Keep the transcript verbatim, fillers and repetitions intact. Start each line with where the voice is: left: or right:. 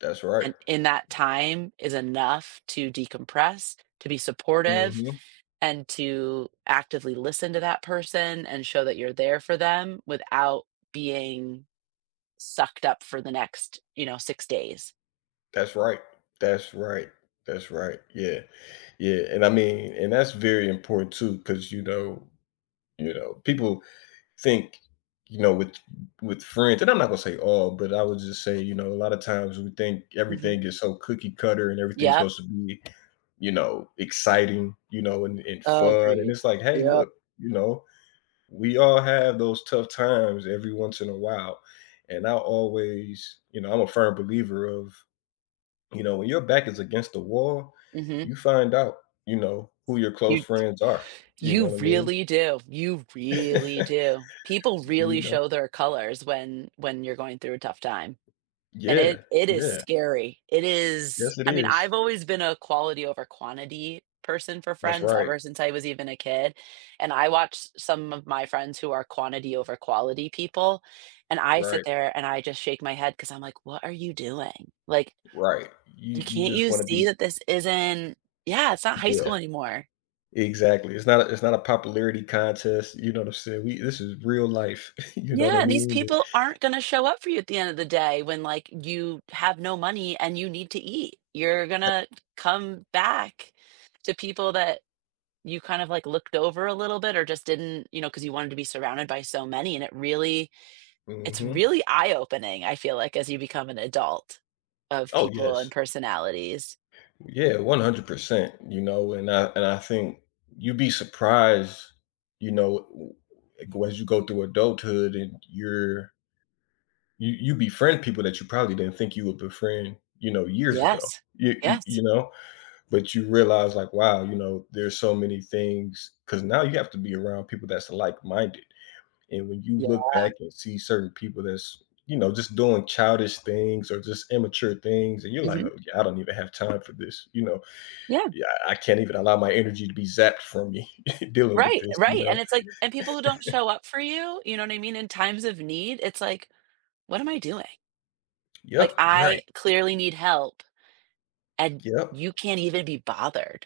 left: That's right.
right: And in that time is enough to decompress, to be supportive,
left: Mhm.
right: and to actively listen to that person and show that you're there for them without being sucked up for the next, you know, six days.
left: That's right. That's right. That's right. Yeah, yeah, and I mean and that's very important too 'cause, you know, you know, people think, you know, with, with friends, and I'm not gonna say all, but I would just say, you know, a lotta times we think
right: Mhm.
left: everything is so cookie-cutter and everything's
right: Yep.
left: supposed to be, you know, exciting, you know, and, and fun, and
right: Agreed,
left: it's, like, "Hey,
right: yep.
left: look, you know, we all have those tough times every once in a while" and I always you know, I'm a firm believer of, you know, "When your back is against the wall,
right: Mhm.
left: you find out, you know, who your close
right: You,
left: friends are," you
right: you
left: know what I mean?
right: really do. You really do. People
left: You
right: really
left: know.
right: show their colors when, when you're going through a tough time. And it
left: Yeah,
right: it is
left: yeah
right: scary. It is
left: Yes, it
right: I mean,
left: is.
right: I've always been a quality over quantity person for
left: That's
right: friends
left: right.
right: ever since I was even a kid, and I watched some of my friends who are quantity over quality people, and I sit
left: Right.
right: there and I just shake my head 'cause I'm, like, what are you doing? Like
left: Right, you
right: you
left: you
right: can't
left: just
right: you
left: wanna
right: see
left: be
right: that this isn't yeah, it's not high school
left: Yeah.
right: anymore.
left: Exactly, it's not a it's not a popularity contest, you know what I'm saying, we this is real life, you know, what I
right: Yeah, these
left: mean but
right: people aren't gonna show up for you at the end of the day when, like, you have no money and you need to eat. You're gonna come back to people that you kind of, like, looked over a little bit or just didn't you know, 'cause you wanted to be surrounded by so many, and it really it's
left: Mhm.
right: really eye-opening, I feel like, as you become an adult of
left: Oh,
right: people and
left: yes.
right: personalities.
left: Yeah, one hundred percent, you know, and I, and I think you'd be surprised, you know, w as you w go as you go through adulthood and you're You you befriend people that you probably didn't think you would befriend, you know, years ago.
right: Yes,
left: You you
right: yes.
left: you know? But you realize, like, "Wow, you know, there's so many things" 'cause now you have to be around people that's, like-minded and when you look
right: Yeah.
left: back and see certain people that's, you know, just doing childish things or just immature things and you're, like,
right: Mhm.
left: "Oh I don't even have time for this, you know?
right: Yeah.
left: "Yeah I can't even allow my energy to be zapped from me dealing with
right: Right,
left: this, you
right: right,
left: know".
right: and it's, like and people who don't show up for you, you know what I mean, in times of need, it's, like, what am I doing? Like
left: Yep, right.
right: I clearly need help, and
left: Yep.
right: you can't even be bothered.